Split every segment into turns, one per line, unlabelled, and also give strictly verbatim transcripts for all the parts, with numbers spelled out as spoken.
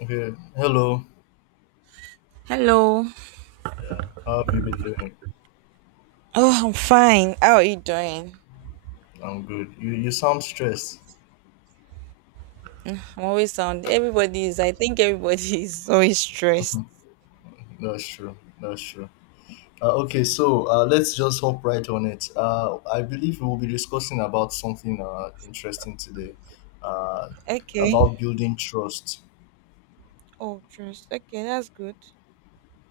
Okay, hello.
Hello.
Yeah, how have you been doing?
Oh, I'm fine. How are you doing?
I'm good. You you sound stressed.
I'm always sound. Everybody is. I think everybody is always stressed.
That's true. That's true. Uh, okay, so uh, let's just hop right on it. Uh, I believe we will be discussing about something uh, interesting today, uh,
Okay.
about building trust.
Oh, trust. Okay, that's good.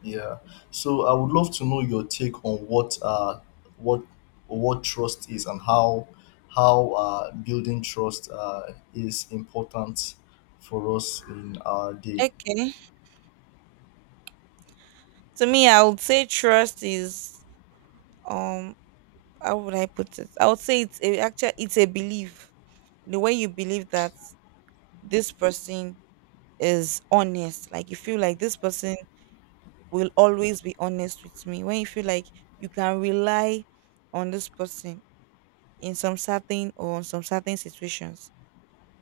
Yeah. So I would love to know your take on what uh, what what trust is and how how uh, building trust uh, is important for us in our day.
Okay. To me, I would say trust is um. How would I put it? I would say it's a actually it's a belief. The way you believe that this person is honest, like you feel like this person will always be honest with me. When you feel like you can rely on this person in some certain or on some certain situations.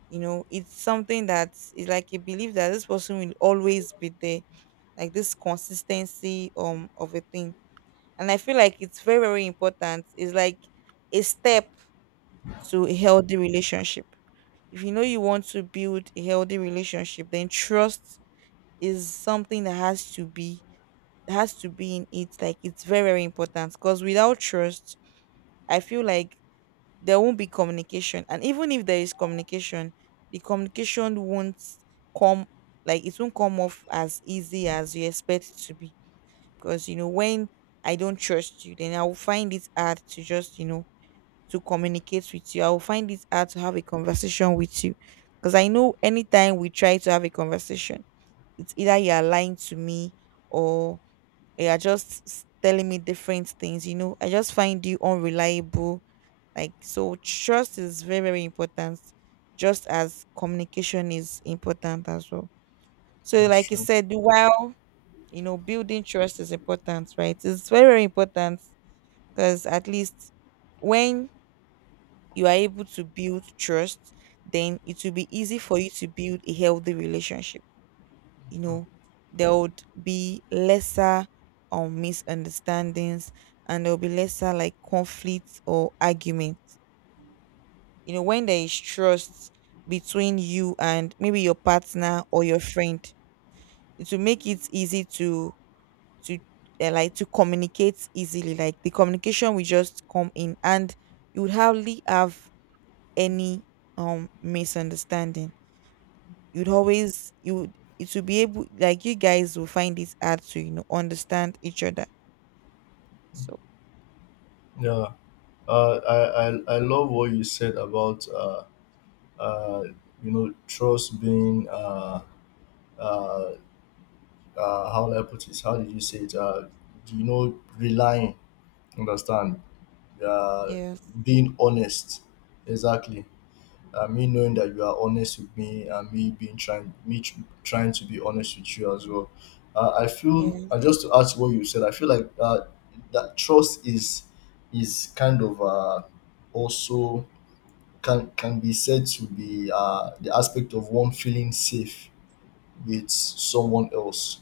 You know, it's something that is like a belief that this person will always be there, like this consistency um of a thing. And I feel like it's very, very important. It's like a step to a healthy relationship. If you know you want to build a healthy relationship, then trust is something that has to be that has to be in it. Like it's very, very important. Because without trust, I feel like there won't be communication, and even if there is communication, the communication won't come like it won't come off as easy as you expect it to be. Because you know when I don't trust you, then I will find it hard to just you know to communicate with you. I will find it hard to have a conversation with you, because I know anytime we try to have a conversation, it's either you are lying to me, or you are just s- telling me different things. you know I just find you unreliable. Like, so trust is very, very important, just as communication is important as well. So
That's
like you
true.
said, while you know building trust is important, right? It's very, very important because at least when you are able to build trust, then it will be easy for you to build a healthy relationship. You know, there would be lesser um misunderstandings, and there'll be lesser like conflicts or arguments. You know, when there is trust between you and maybe your partner or your friend, it will make it easy to to uh, like to communicate easily. Like the communication will just come in, and you would hardly have any um misunderstanding. You'd always you would it will be able Like you guys will find it hard to you know understand each other. So
Yeah, uh, I, I I love what you said about uh, uh, you know trust being uh, uh, uh, how do I put it? How did you say it? Uh, you know, relying, understand? Uh,
yes,
being honest, exactly. Uh, me knowing that you are honest with me and me being trying me tr- trying to be honest with you as well. uh, I feel,
yes,
uh, just to ask what you said, I feel like uh, that trust is is kind of uh, also can can be said to be uh, the aspect of one feeling safe with someone else,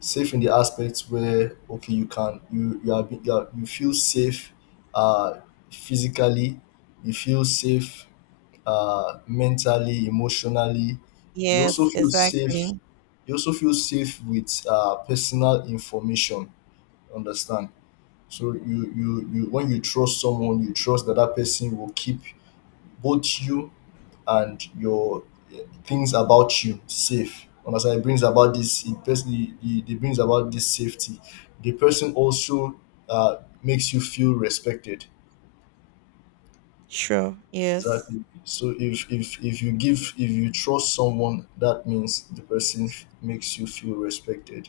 safe in the aspect where okay you can you you are, be- you, are you feel safe, uh physically you feel safe, uh, mentally, emotionally. You
yes,
also feel safe.
exactly.
You also feel safe with uh, personal information. Understand? So you you you when you trust someone, you trust that that person will keep both you and your eh, things about you safe. Understand? It brings about this. It, pers- it, it it brings about this safety. The person also uh, makes you feel respected.
Sure. Yes.
Exactly. So if if if you give if you trust someone, that means the person f- makes you feel respected.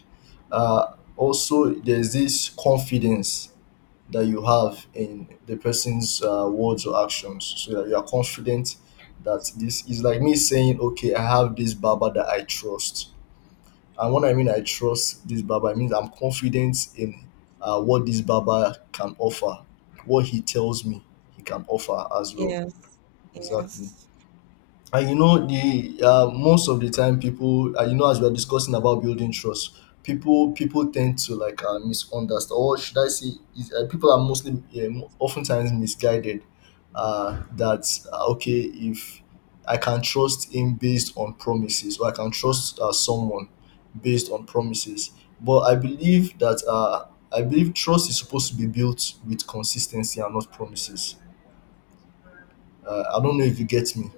Uh, also, there's this confidence that you have in the person's uh, words or actions, so that you are confident that this is like me saying, "Okay, I have this barber that I trust." And when I mean I trust this barber, it means I'm confident in uh, what this barber can offer, what he tells me he can offer as well.
Yes.
Exactly.
Yes.
And you know, the uh, most of the time people, uh, you know, as we are discussing about building trust, people people tend to like uh, misunderstand, or should I say is, uh, people are mostly um, oftentimes misguided uh, that uh, okay, if I can trust him based on promises, or I can trust uh, someone based on promises. But I believe that uh, I believe trust is supposed to be built with consistency and not promises. uh, I don't know if you get me.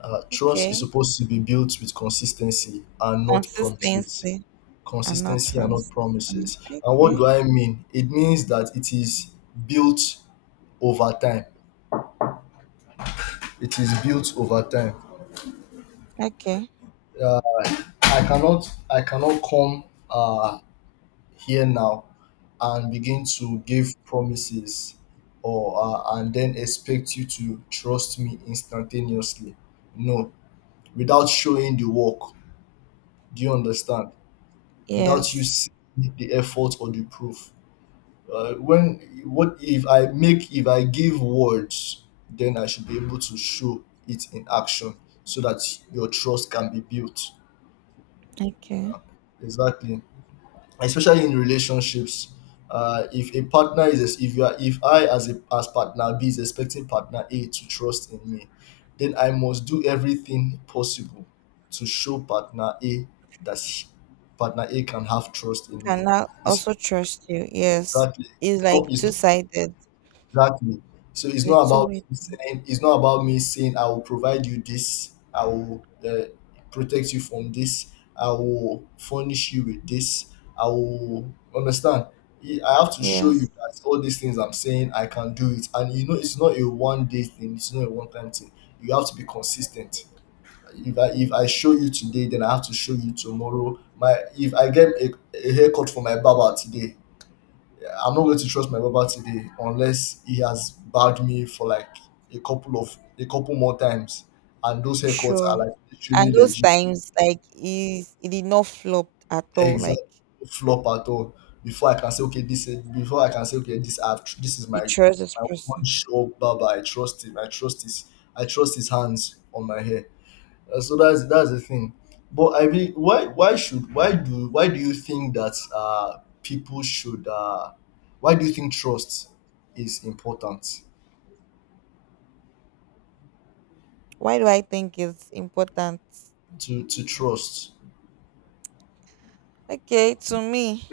uh, Trust is
Okay.
supposed to be built with consistency and not promises.
Consistency and not
Consistency and not
promises. Mm.
promises. And what
Okay.
do I mean? It means that it is built over time. It is built over time.
Okay.
I cannot I cannot come uh, here now and begin to give promises or uh, and then expect you to trust me instantaneously. No, without showing the work. Do you understand? Without you
Yes.
seeing the effort or the proof. Uh, when what if I make if I give words, then I should be able to show it in action so that your trust can be built.
Okay.
Exactly, especially in relationships. Uh, if a partner is if you are, if I as a as partner B is expecting partner A to trust in me, then I must do everything possible to show partner A that partner A can have trust in me.
Can I
It's
also trust you? Yes.
exactly.
It's
It's
like
not, it's
two
not
sided.
exactly. So
Is
it's not
it two
about
way?
me saying, it's not about me saying I will provide you this, I will uh, protect you from this, I will furnish you with this, I will understand. I I have to show
Yeah.
you that all these things I'm saying I can do it, and you know it's not a one day thing. It's not a one time thing. You have to be consistent. If I if I show you today, then I have to show you tomorrow. My if I get a, a haircut for my barber today, I'm not going to trust my barber today unless he has bagged me for like a couple of a couple more times, and those haircuts are
Sure.
like literally
And those
legit,
times, like, is it did not flop at all.
exact
Like,
flop at all. Before I can say okay, this is before I can say okay, this I've tr- this is
you
my
trust this
my one
person.
sure barber. I trust him. I trust his I trust his hands on my hair. Uh, so that's that's the thing. But I mean, why why should why do why do you think that uh people should uh why do you think trust is important?
Why do I think it's important?
To to trust.
Okay, to me,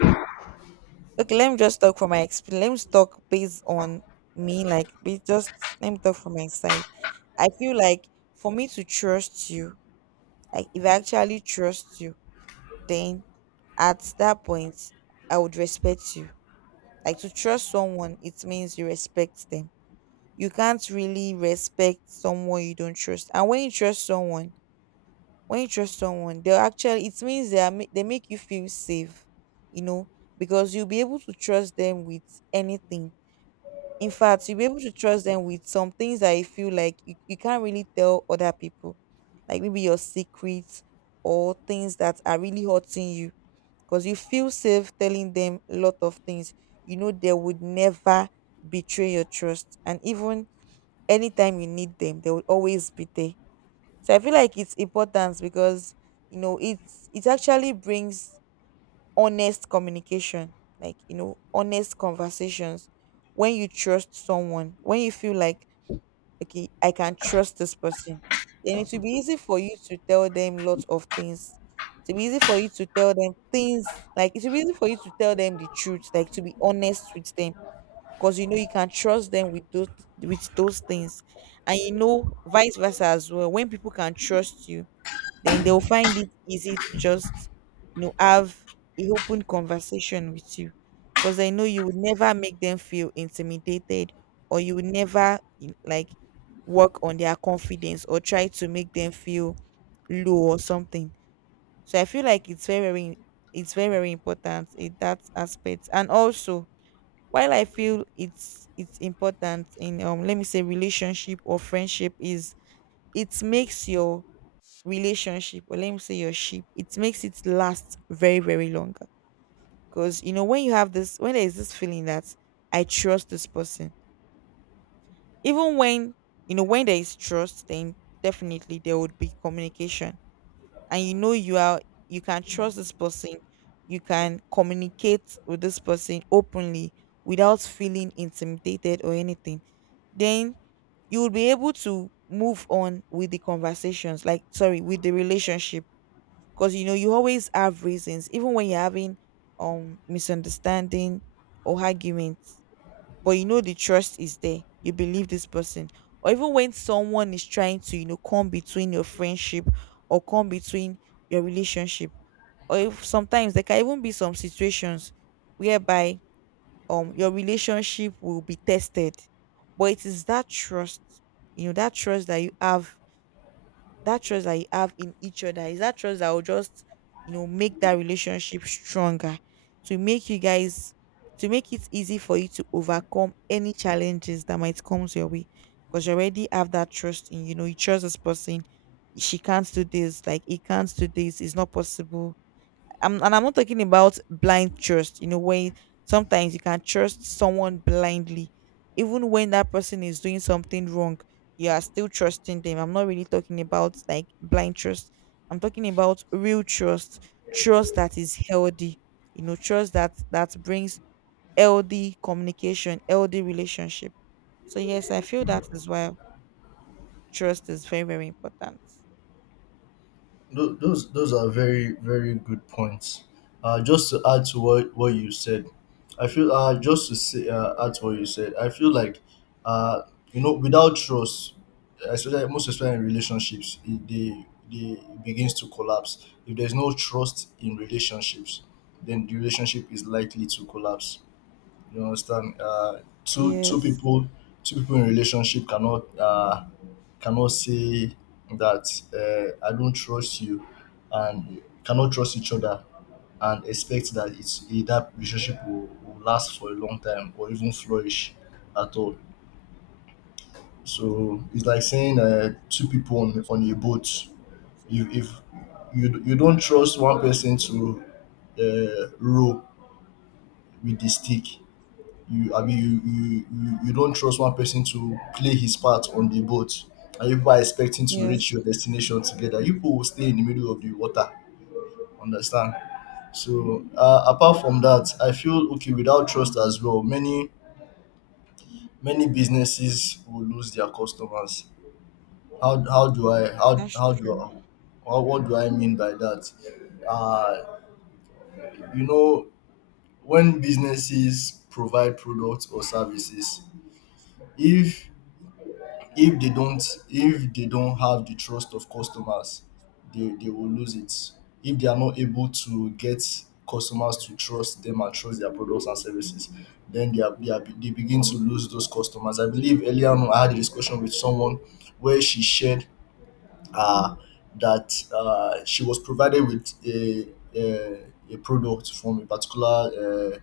okay, let me just talk from my experience. Let me just talk based on me, like be just let me talk from my side. I feel like for me to trust you, like if I actually trust you, then at that point I would respect you. Like to trust someone, it means you respect them. You can't really respect someone you don't trust. And when you trust someone, when you trust someone, they'll actually, it means they are ma- they make you feel safe, you know, because you'll be able to trust them with anything. In fact, you'll be able to trust them with some things that you feel like you, you can't really tell other people, like maybe your secrets or things that are really hurting you, because you feel safe telling them a lot of things. You know they would never betray your trust, and even anytime you need them, they will always be there. So I feel like it's important because you know it's it actually brings honest communication, like, you know, honest conversations. When you trust someone, when you feel like, okay, I can trust this person, then it will be easy for you to tell them lots of things. It will be easy for you to tell them things, like, it will be easy for you to tell them the truth, like, to be honest with them. Because you know you can trust them with those with those things, and you know vice versa as well. When people can trust you, then they'll find it easy to just you know have a open conversation with you, because I know you would never make them feel intimidated, or you would never you know, like work on their confidence, or try to make them feel low or something. So I feel like it's very very it's very very important in that aspect. And also, while I feel it's it's important in um let me say relationship or friendship, is it makes your relationship, or let me say your ship, it makes it last very very longer. Because you know, when you have this, when there is this feeling that I trust this person, even when you know when there is trust, then definitely there would be communication, and you know you are you can trust this person. You can communicate with this person openly without feeling intimidated or anything. Then you will be able to move on with the conversations, like sorry, with the relationship, because you know you always have reasons. Even when you're having um misunderstanding or arguments, but you know the trust is there, you believe this person. Or even when someone is trying to you know come between your friendship, or come between your relationship, or if sometimes there can even be some situations whereby um your relationship will be tested. But it is that trust, you know, that trust that you have, that trust that you have in each other, is that trust that will just you know make that relationship stronger, to make you guys to make it easy for you to overcome any challenges that might come your way, because you already have that trust in you know you trust this person. She can't do this, like he can't do this, it's not possible. I'm, and I'm not talking about blind trust, you know, when sometimes you can trust someone blindly, even when that person is doing something wrong, you are still trusting them. I'm not really talking about like blind trust, I'm talking about real trust, trust that is healthy, you know, trust that that brings healthy communication, healthy relationship. So, yes, I feel that is why trust is very, very important.
Tho- Those those are very very good points. Uh, just to add to what what you said, I feel uh just to say, uh, add to what you said, I feel like uh you know, without trust, especially most especially in relationships, it, they they it begins to collapse. If there's no trust in relationships, then the relationship is likely to collapse. You understand? Uh, two two
Yes,
people, two people in relationship cannot uh, cannot say that uh, I don't trust you, and cannot trust each other, and expect that it's that relationship will, will last for a long time or even flourish at all. So it's like saying uh, two people on, on a boat. If, if you you don't trust one person to uh, row with the stick, you I mean you you you you not trust one person to play his part on the boat, and you people are expecting to
yes.
reach your destination together, you people will stay in the middle of the water. Understand? So uh, apart from that, I feel okay, without trust as well, many many businesses will lose their customers. how how do I how
That's
how do
true.
I how, what do I mean by that? uh you know, when businesses provide products or services, if if they don't if they don't have the trust of customers, they, they will lose it. If they are not able to get customers to trust them and trust their products and services, then they are, they, are, they begin to lose those customers. I believe earlier on I had a discussion with someone where she shared uh, that uh, she was provided with a, a, a product from a particular uh,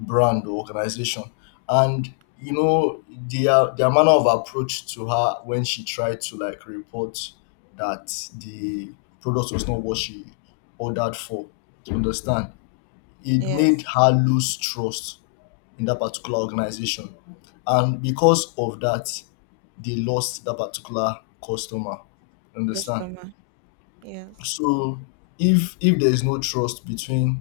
brand or organization. And you know, their their manner of approach to her when she tried to like report that the product was not what she ordered for. You understand? It made
Yes.
her lose trust in that particular organization. And because of that, they lost that particular customer. Understand?
Customer. Yes.
So if if there is no trust between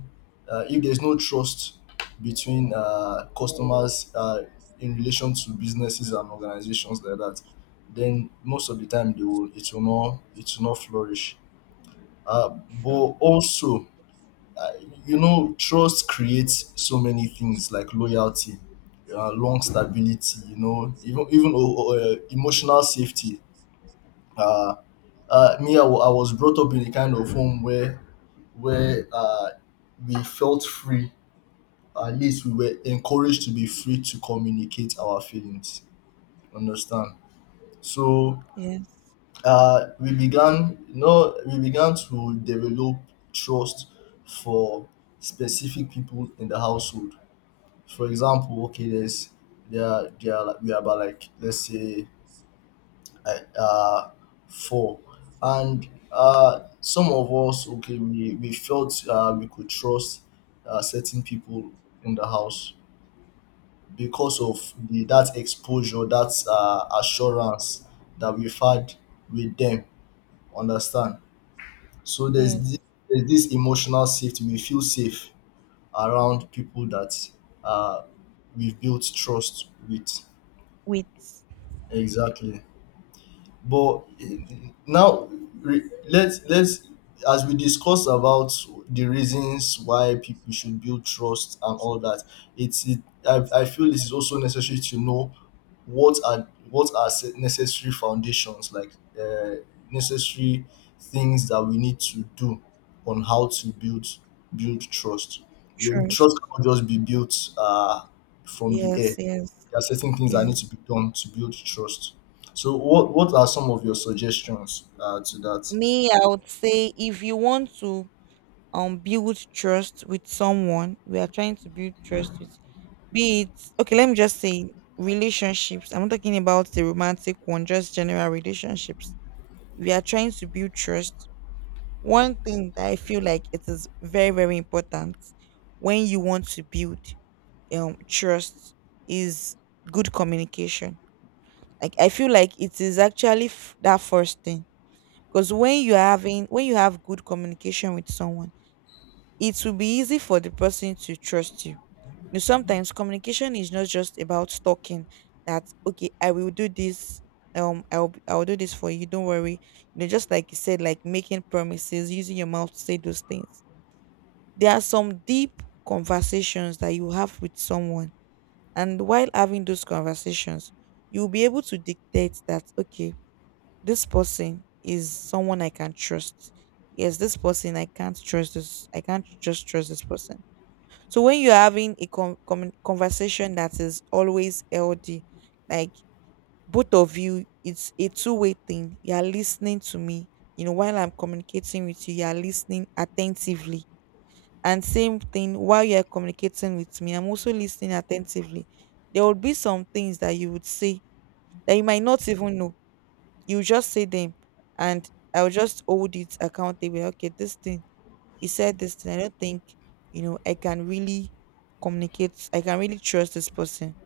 uh, if there is no trust between uh, customers uh, in relation to businesses and organizations like that, then most of the time they will it will not it will not flourish. Uh,
Sure.
but also, uh, you know, trust creates so many things like loyalty, uh, long stability. You know, even even uh, uh, emotional safety. Uh, uh, me, I wa- I was brought up in a kind of home where where uh, we felt free. At least we were encouraged to be free to communicate our feelings. Understand? So
Yes.
uh, we began, you know, we began to develop trust for specific people in the household. For example, okay, there's there are, there are like, we are about like let's say uh, for, and uh, some of us, okay, we, we felt uh, we could trust uh, certain people in the house because of the that exposure, that uh, assurance that we've had with them. Understand? So there's
Yes.
this, there's this emotional safety. We feel safe around people that uh, we've built trust with.
With
Exactly. But now re- let's let's as we discuss about the reasons why people should build trust and all that, It's it, I, I feel it is also necessary to know what are what are se- necessary foundations, like uh, necessary things that we need to do on how to build build trust. Your
trust.
trust cannot just be built uh, from the
Yes.
air.
Yes.
There are certain things that
Yes.
need to be done to build trust. So what what are some of your suggestions uh, to that?
Me, I would say if you want to um build trust with someone, we are trying to build trust with, be it okay, let me just say relationships. I'm not talking about the romantic one, just general relationships. We are trying to build trust. One thing that I feel like it is very, very important when you want to build um trust is good communication. Like I feel like it is actually f- that first thing, because when you're having when you have good communication with someone, it will be easy for the person to trust you. You know, sometimes communication is not just about talking, that okay I will do this, um I'll b- I'll do this for you, don't worry. You know, just like you said, like making promises, using your mouth to say those things. There are some deep conversations that you have with someone, and while having those conversations, you'll be able to dictate that, okay, this person is someone I can trust. Yes, this person I can't trust this. I can't just trust this person. So when you're having a con- commu- conversation that is always healthy, like both of you, it's a two-way thing. You're listening to me, you know, while I'm communicating with you, you're listening attentively, and same thing while you're communicating with me, I'm also listening attentively. There would be some things that you would say that you might not even know. You just say them, and I will just hold it accountable. Okay, this thing he said this thing. I don't think you know I can really communicate. I can really trust this person.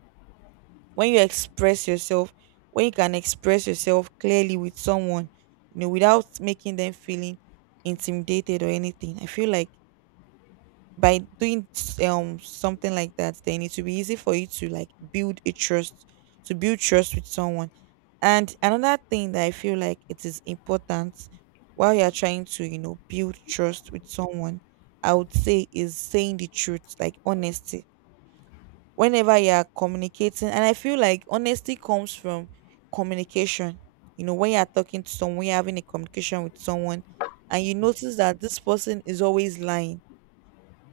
When you express yourself, when you can express yourself clearly with someone, you know, without making them feeling intimidated or anything. I feel like by doing s- um something like that, then it will be easy for you to like build a trust to build trust with someone. And another thing that I feel like it is important while you're trying to you know build trust with someone, I would say is saying the truth, like honesty, whenever you're communicating. And I feel like honesty comes from communication. You know, when you're talking to someone, you're having a communication with someone, and you notice that this person is always lying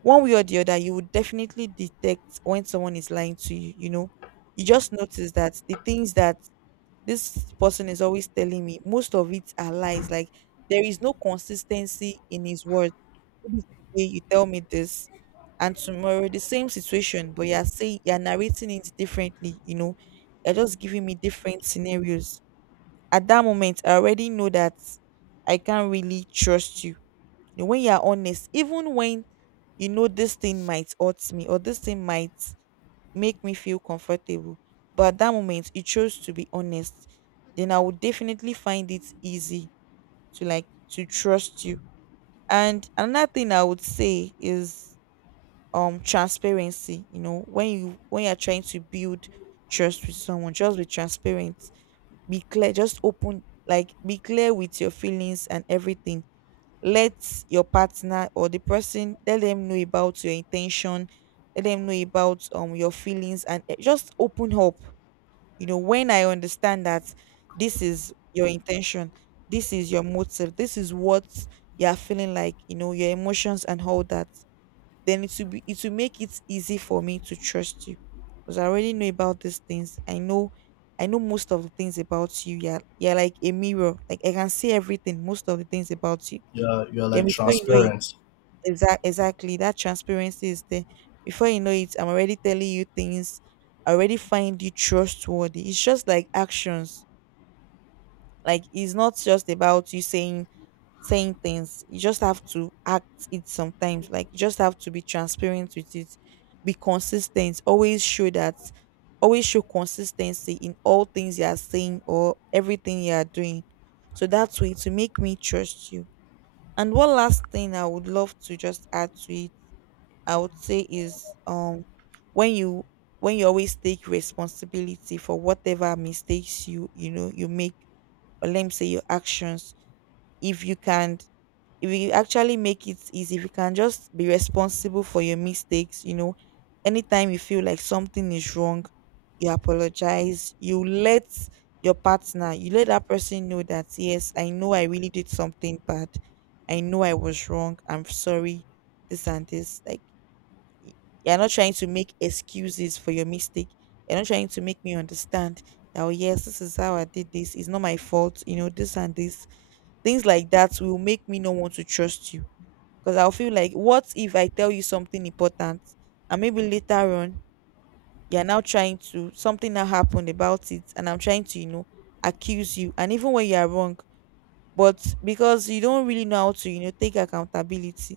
one way or the other, you would definitely detect when someone is lying to you. You know, you just notice that the things that this person is always telling me, most of it are lies. Like there is no consistency in his words. Maybe today you tell me this, and tomorrow the same situation, but you're saying you're narrating it differently. You know, you're just giving me different scenarios. At that moment, I already know that I can't really trust you. You know, when you're honest, even when you know this thing might hurt me or this thing might make me feel comfortable, but at that moment you chose to be honest, then I would definitely find it easy to like to trust you. And another thing I would say is um transparency. You know, when you when you're trying to build trust with someone, just be transparent, be clear, just open, like be clear with your feelings and everything. Let your partner or the person, let them know about your intention, let them know about um your feelings and eh, just open up. You know, when I understand that this is your intention, this is your motive, this is what you're feeling, like, you know, your emotions and all that, then it will be it will make it easy for me to trust you, because I already know about these things. I know, I know most of the things about you. You're, you're like a mirror, like I can see everything, most of the things about you.
Yeah, you're
Then
like
before you know it,
transparent.
Exac exactly. That transparency is there. Before you know it, I'm already telling you things. I already find you trustworthy. It's just like actions. Like it's not just about you saying saying things. You just have to act it sometimes. Like you just have to be transparent with it. Be consistent. Always show that, always show consistency in all things you are saying or everything you are doing. So that's way to make me trust you. And one last thing I would love to just add to it, I would say, is um when you when you always take responsibility for whatever mistakes you, you know, you make, or let me say your actions. if you can if you actually make it easy, if you can just be responsible for your mistakes, you know, anytime you feel like something is wrong, you apologize, you let your partner, you let that person know that yes, I know I really did something bad, I know I was wrong, I'm sorry, this and this. Like y- you're not trying to make excuses for your mistake. You're not trying to make me understand that, oh, yes, this is how I did this. It's not my fault. You know, this and this. Things like that will make me not want to trust you. Because I'll feel like, what if I tell you something important, and maybe later on, you're now trying to, something now happened about it and I'm trying to, you know, accuse you. And even when you are wrong, but because you don't really know how to, you know, take accountability,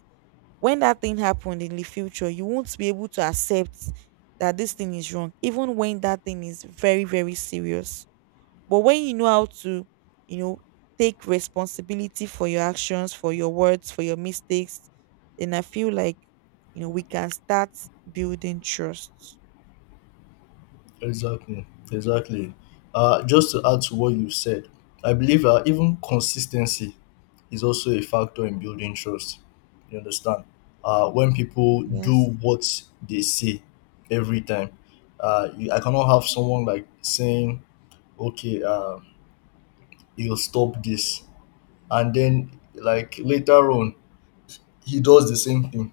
when that thing happened in the future, you won't be able to accept that this thing is wrong, even when that thing is very, very serious. But when you know how to, you know, take responsibility for your actions, for your words, for your mistakes, then I feel like, you know, we can start building trust.
Exactly, exactly. Uh, just to add to what you said, I believe uh, even consistency is also a factor in building trust. You understand? Uh, when people
Yes,
do what they say every time, uh, you, I cannot have someone like saying, "Okay, uh, you'll stop this," and then like later on he does the same thing.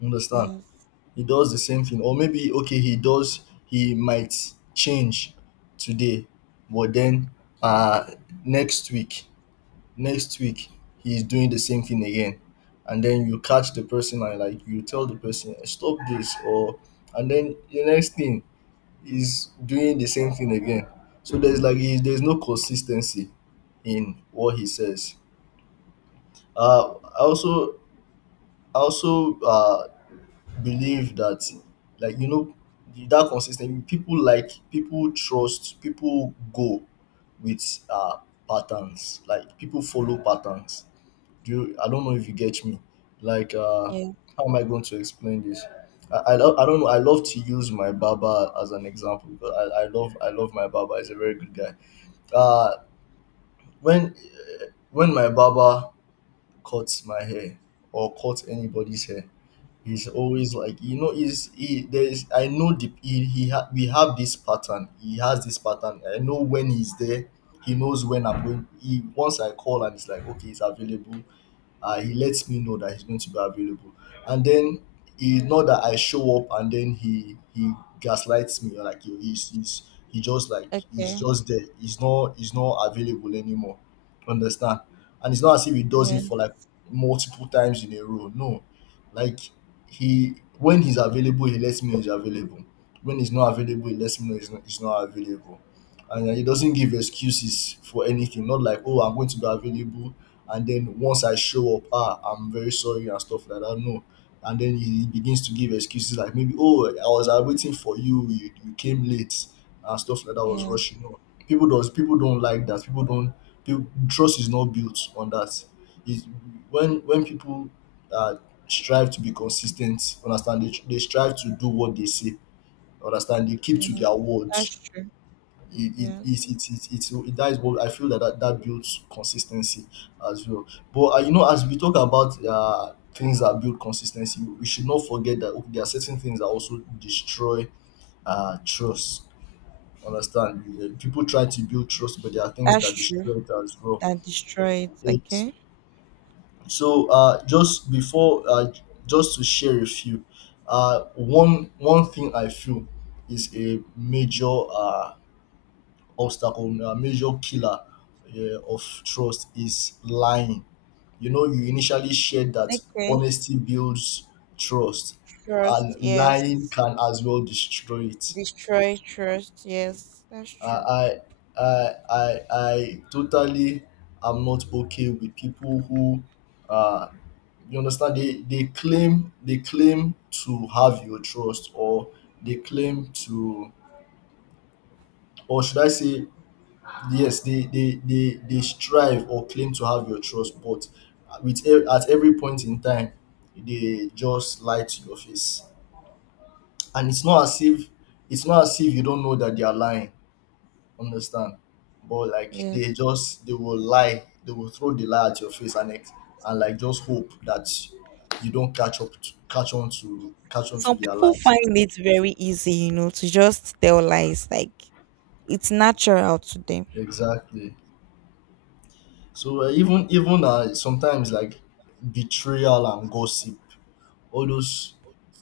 You understand?
yes,
He does the same thing, or maybe okay he does, he might change today, but then uh next week, next week he's doing the same thing again. And then you catch the person and like you tell the person stop this, or and then the next thing is doing the same thing again. So there's like he- there's no consistency in what he says. uh i also I also uh believe that, like, you know, that consis people like people trust, people go with uh patterns, like people follow patterns. Do you, I don't know if you get me. like uh
yes.
how am I going to explain this? I, I, lo- I don't know, I love to use my barber as an example because I, I love I love my barber, he's a very good guy. uh when, when my barber cut my hair or cut anybody's hair. He's always, like, you know, is he there, is I know the he, he ha, we have this pattern. He has this pattern. I know when he's there. He knows when I'm going. He, once I call and it's like, okay, he's available, uh, he lets me know that he's going to be available. And then, he, not that I show up and then he he gaslights me, or like he- he's, he's, he just like he's
Okay.
just there, he's not, he's not available anymore. Understand? And it's not as if he does it
Yes,
for like multiple times in a row, no. Like, he, when he's available he lets me know he's available, when he's not available he lets me know he's not, he's not available. And uh, he doesn't give excuses for anything, not like, oh, I'm going to be available, and then once I show up, ah, I'm very sorry and stuff like that. No. And then he he begins to give excuses like, maybe, oh, I was uh, waiting for you, you, you came late and stuff like that. I was rushing.
yes,
No, people does people don't like that. People don't. People, trust is not built on that. It's, when when people uh, strive to be consistent, understand, they, they strive to do what they say. Understand, they keep to
yes.
their words.
That's true.
it it it
Yes,
it it it's it That's what I feel, that that, that builds consistency as well. But uh, you know, as we talk about uh, things that build consistency, we should not forget that, okay, there are certain things that also destroy uh, trust. Understand? You- uh, People try to build trust, but there are things
that's
that
true.
destroy it as well.
That destroys.
It's,
Okay.
so uh, just before, uh, j- just to share a few, uh, one one thing I feel is a major uh, obstacle, a major killer, yeah, of trust is lying. You know, you initially shared that
Okay.
honesty builds trust,
Trust,
and
yes.
lying can as well destroy it.
Destroy trust, yes. That's
I,
true.
I, I, I, I totally am not okay with people who, uh, you understand, they, they claim they claim to have your trust, or they claim to, or should I say, yes they they they they strive or claim to have your trust, but with e- at every point in time they just lie to your face. And it's not as if, it's not as if you don't know that they are lying, understand. But like
Yes.
they just, they will lie, they will throw the lie at your face, and ex- and like just hope that you don't catch up to, catch on to catch on to
Some
their
people
lies.
find it very easy, you know, to just tell lies. Like it's natural to them.
Exactly. So uh, even even uh, sometimes like betrayal and gossip, all those,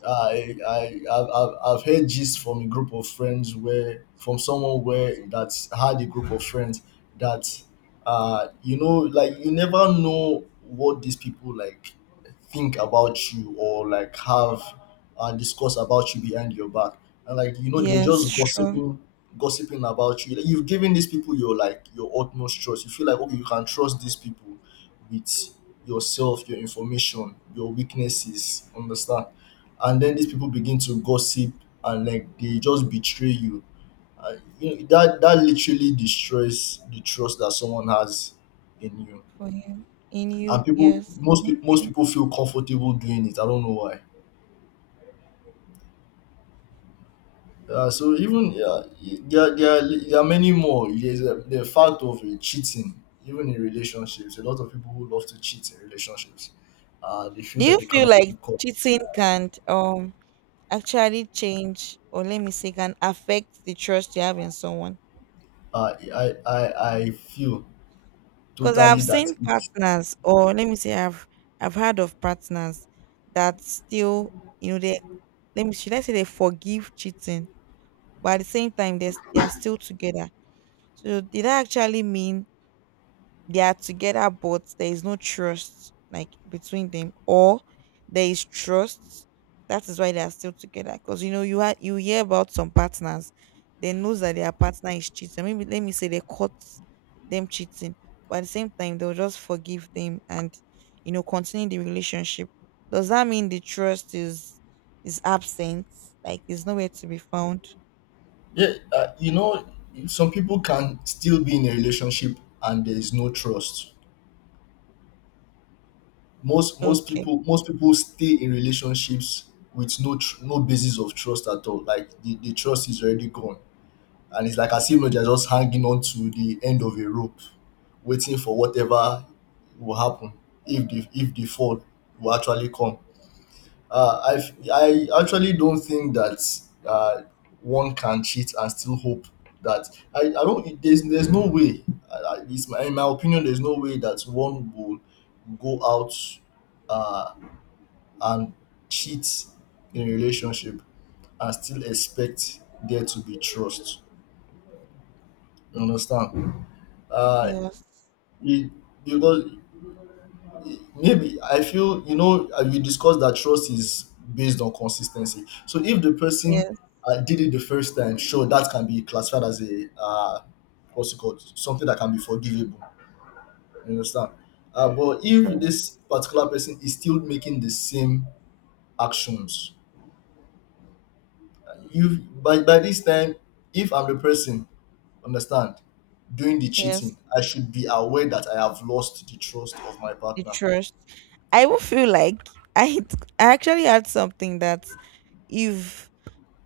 I I I've, I've I've heard gist from a group of friends, where from someone where that had a group of friends that uh you know, like, you never know what these people, like, think about you or like have, and discuss about you behind your back. And like, you know, they're
Yes,
just
sure.
gossiping gossiping about you. Like, you've given these people your, like, your utmost trust, you feel like, okay, you can trust these people with yourself, your information, your weaknesses, understand? And then these people begin to gossip and, like, they just betray you. And you know, that that literally destroys the trust that someone has in you.
For him. In
And
you,
people,
yes.
most
That's
people, most
true.
people feel comfortable doing it. I don't know why. Yeah, so even, yeah, there, there, are, there are many more. There's a, the fact of uh, cheating, even in relationships. A lot of people who love to cheat in relationships, uh, they feel
Do
that
you
they
feel
cannot
like
be.
cheating can um actually change, or let me say, can affect the trust you have in someone?
I I I I feel
Because I've
totally that
seen
it's,
partners, or let me say, I've I've heard of partners that still, you know, they, let me, should I say, they forgive cheating, but at the same time they they are still together. So did that actually mean they are together but there is no trust like between them, or there is trust, that is why they are still together? Because you know, you had you hear about some partners, they knows that their partner is cheating, maybe let me say they caught them cheating, but at the same time they'll just forgive them and, you know, continue the relationship. Does that mean the trust is is absent, like it's nowhere to be found?
yeah, uh, you know, some people can still be in a relationship and there is no trust. Most most
Okay.
people, most people stay in relationships with no tr- no basis of trust at all. Like the, the trust is already gone, and it's like as if they're just hanging on to the end of a rope, waiting for whatever will happen, if the if the fall will actually come. Uh, I I actually don't think that uh, one can cheat and still hope that, I, I don't, there's there's no way, uh, at least my, in my opinion there's no way that one will go out uh, and cheat in a relationship and still expect there to be trust. You understand? Uh,
Yes.
it, because maybe I feel, you know, uh, we discussed that trust is based on consistency, so if the person
Yes,
uh, did it the first time, sure, that can be classified as a, uh, what's it called, something that can be forgivable, you understand. Uh, but if
sure.
this particular person is still making the same actions, you, by, by this time, if I'm the person, understand, doing the
Yes,
cheating, I should be aware that I have lost the trust of my
the
partner.
trust. I will feel like I I actually had something that, if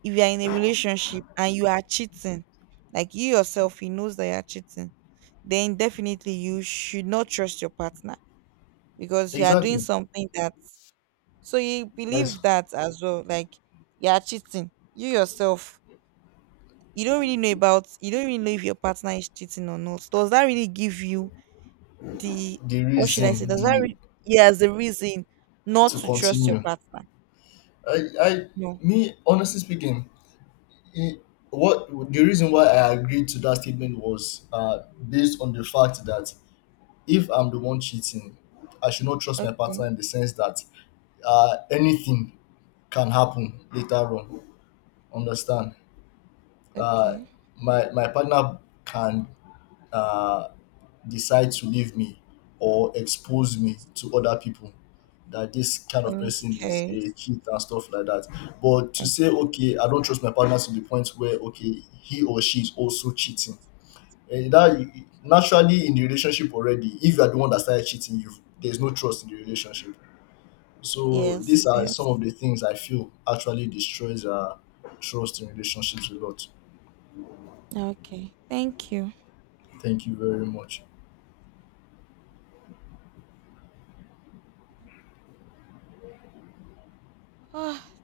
if you're in a relationship and you are cheating, like you yourself, he knows that you're cheating, then definitely you should not trust your partner because you are doing
Exactly.
something that, so you
Nice.
believe that as well. Like you are cheating. You yourself, you don't really know about you don't really know if your partner is cheating or not. Does that really give you the,
The
what should I say,
reason
does that
the
re- yes, the reason not
To
to trust your
continue,
partner.
I I
No.
me honestly speaking, it, what the reason why I agreed to that statement was uh based on the fact that if I'm the one cheating, I should not trust my partner,
Okay.
in the sense that uh anything can happen later on, understand. uh
Okay.
my my partner can uh decide to leave me or expose me to other people that this kind of person is
Okay.
a cheat and stuff like that. But to
Eh,
say, okay, I don't trust my partner to the point where, okay, he or she is also cheating. Eh, that, naturally, in the relationship already, if you are the one that started cheating, you, there's no trust in the relationship. So
yes.
these are some
Yes.
of the things I feel actually destroys uh, trust in relationships a lot.
Okay. Thank you.
Thank you very much.
Ah.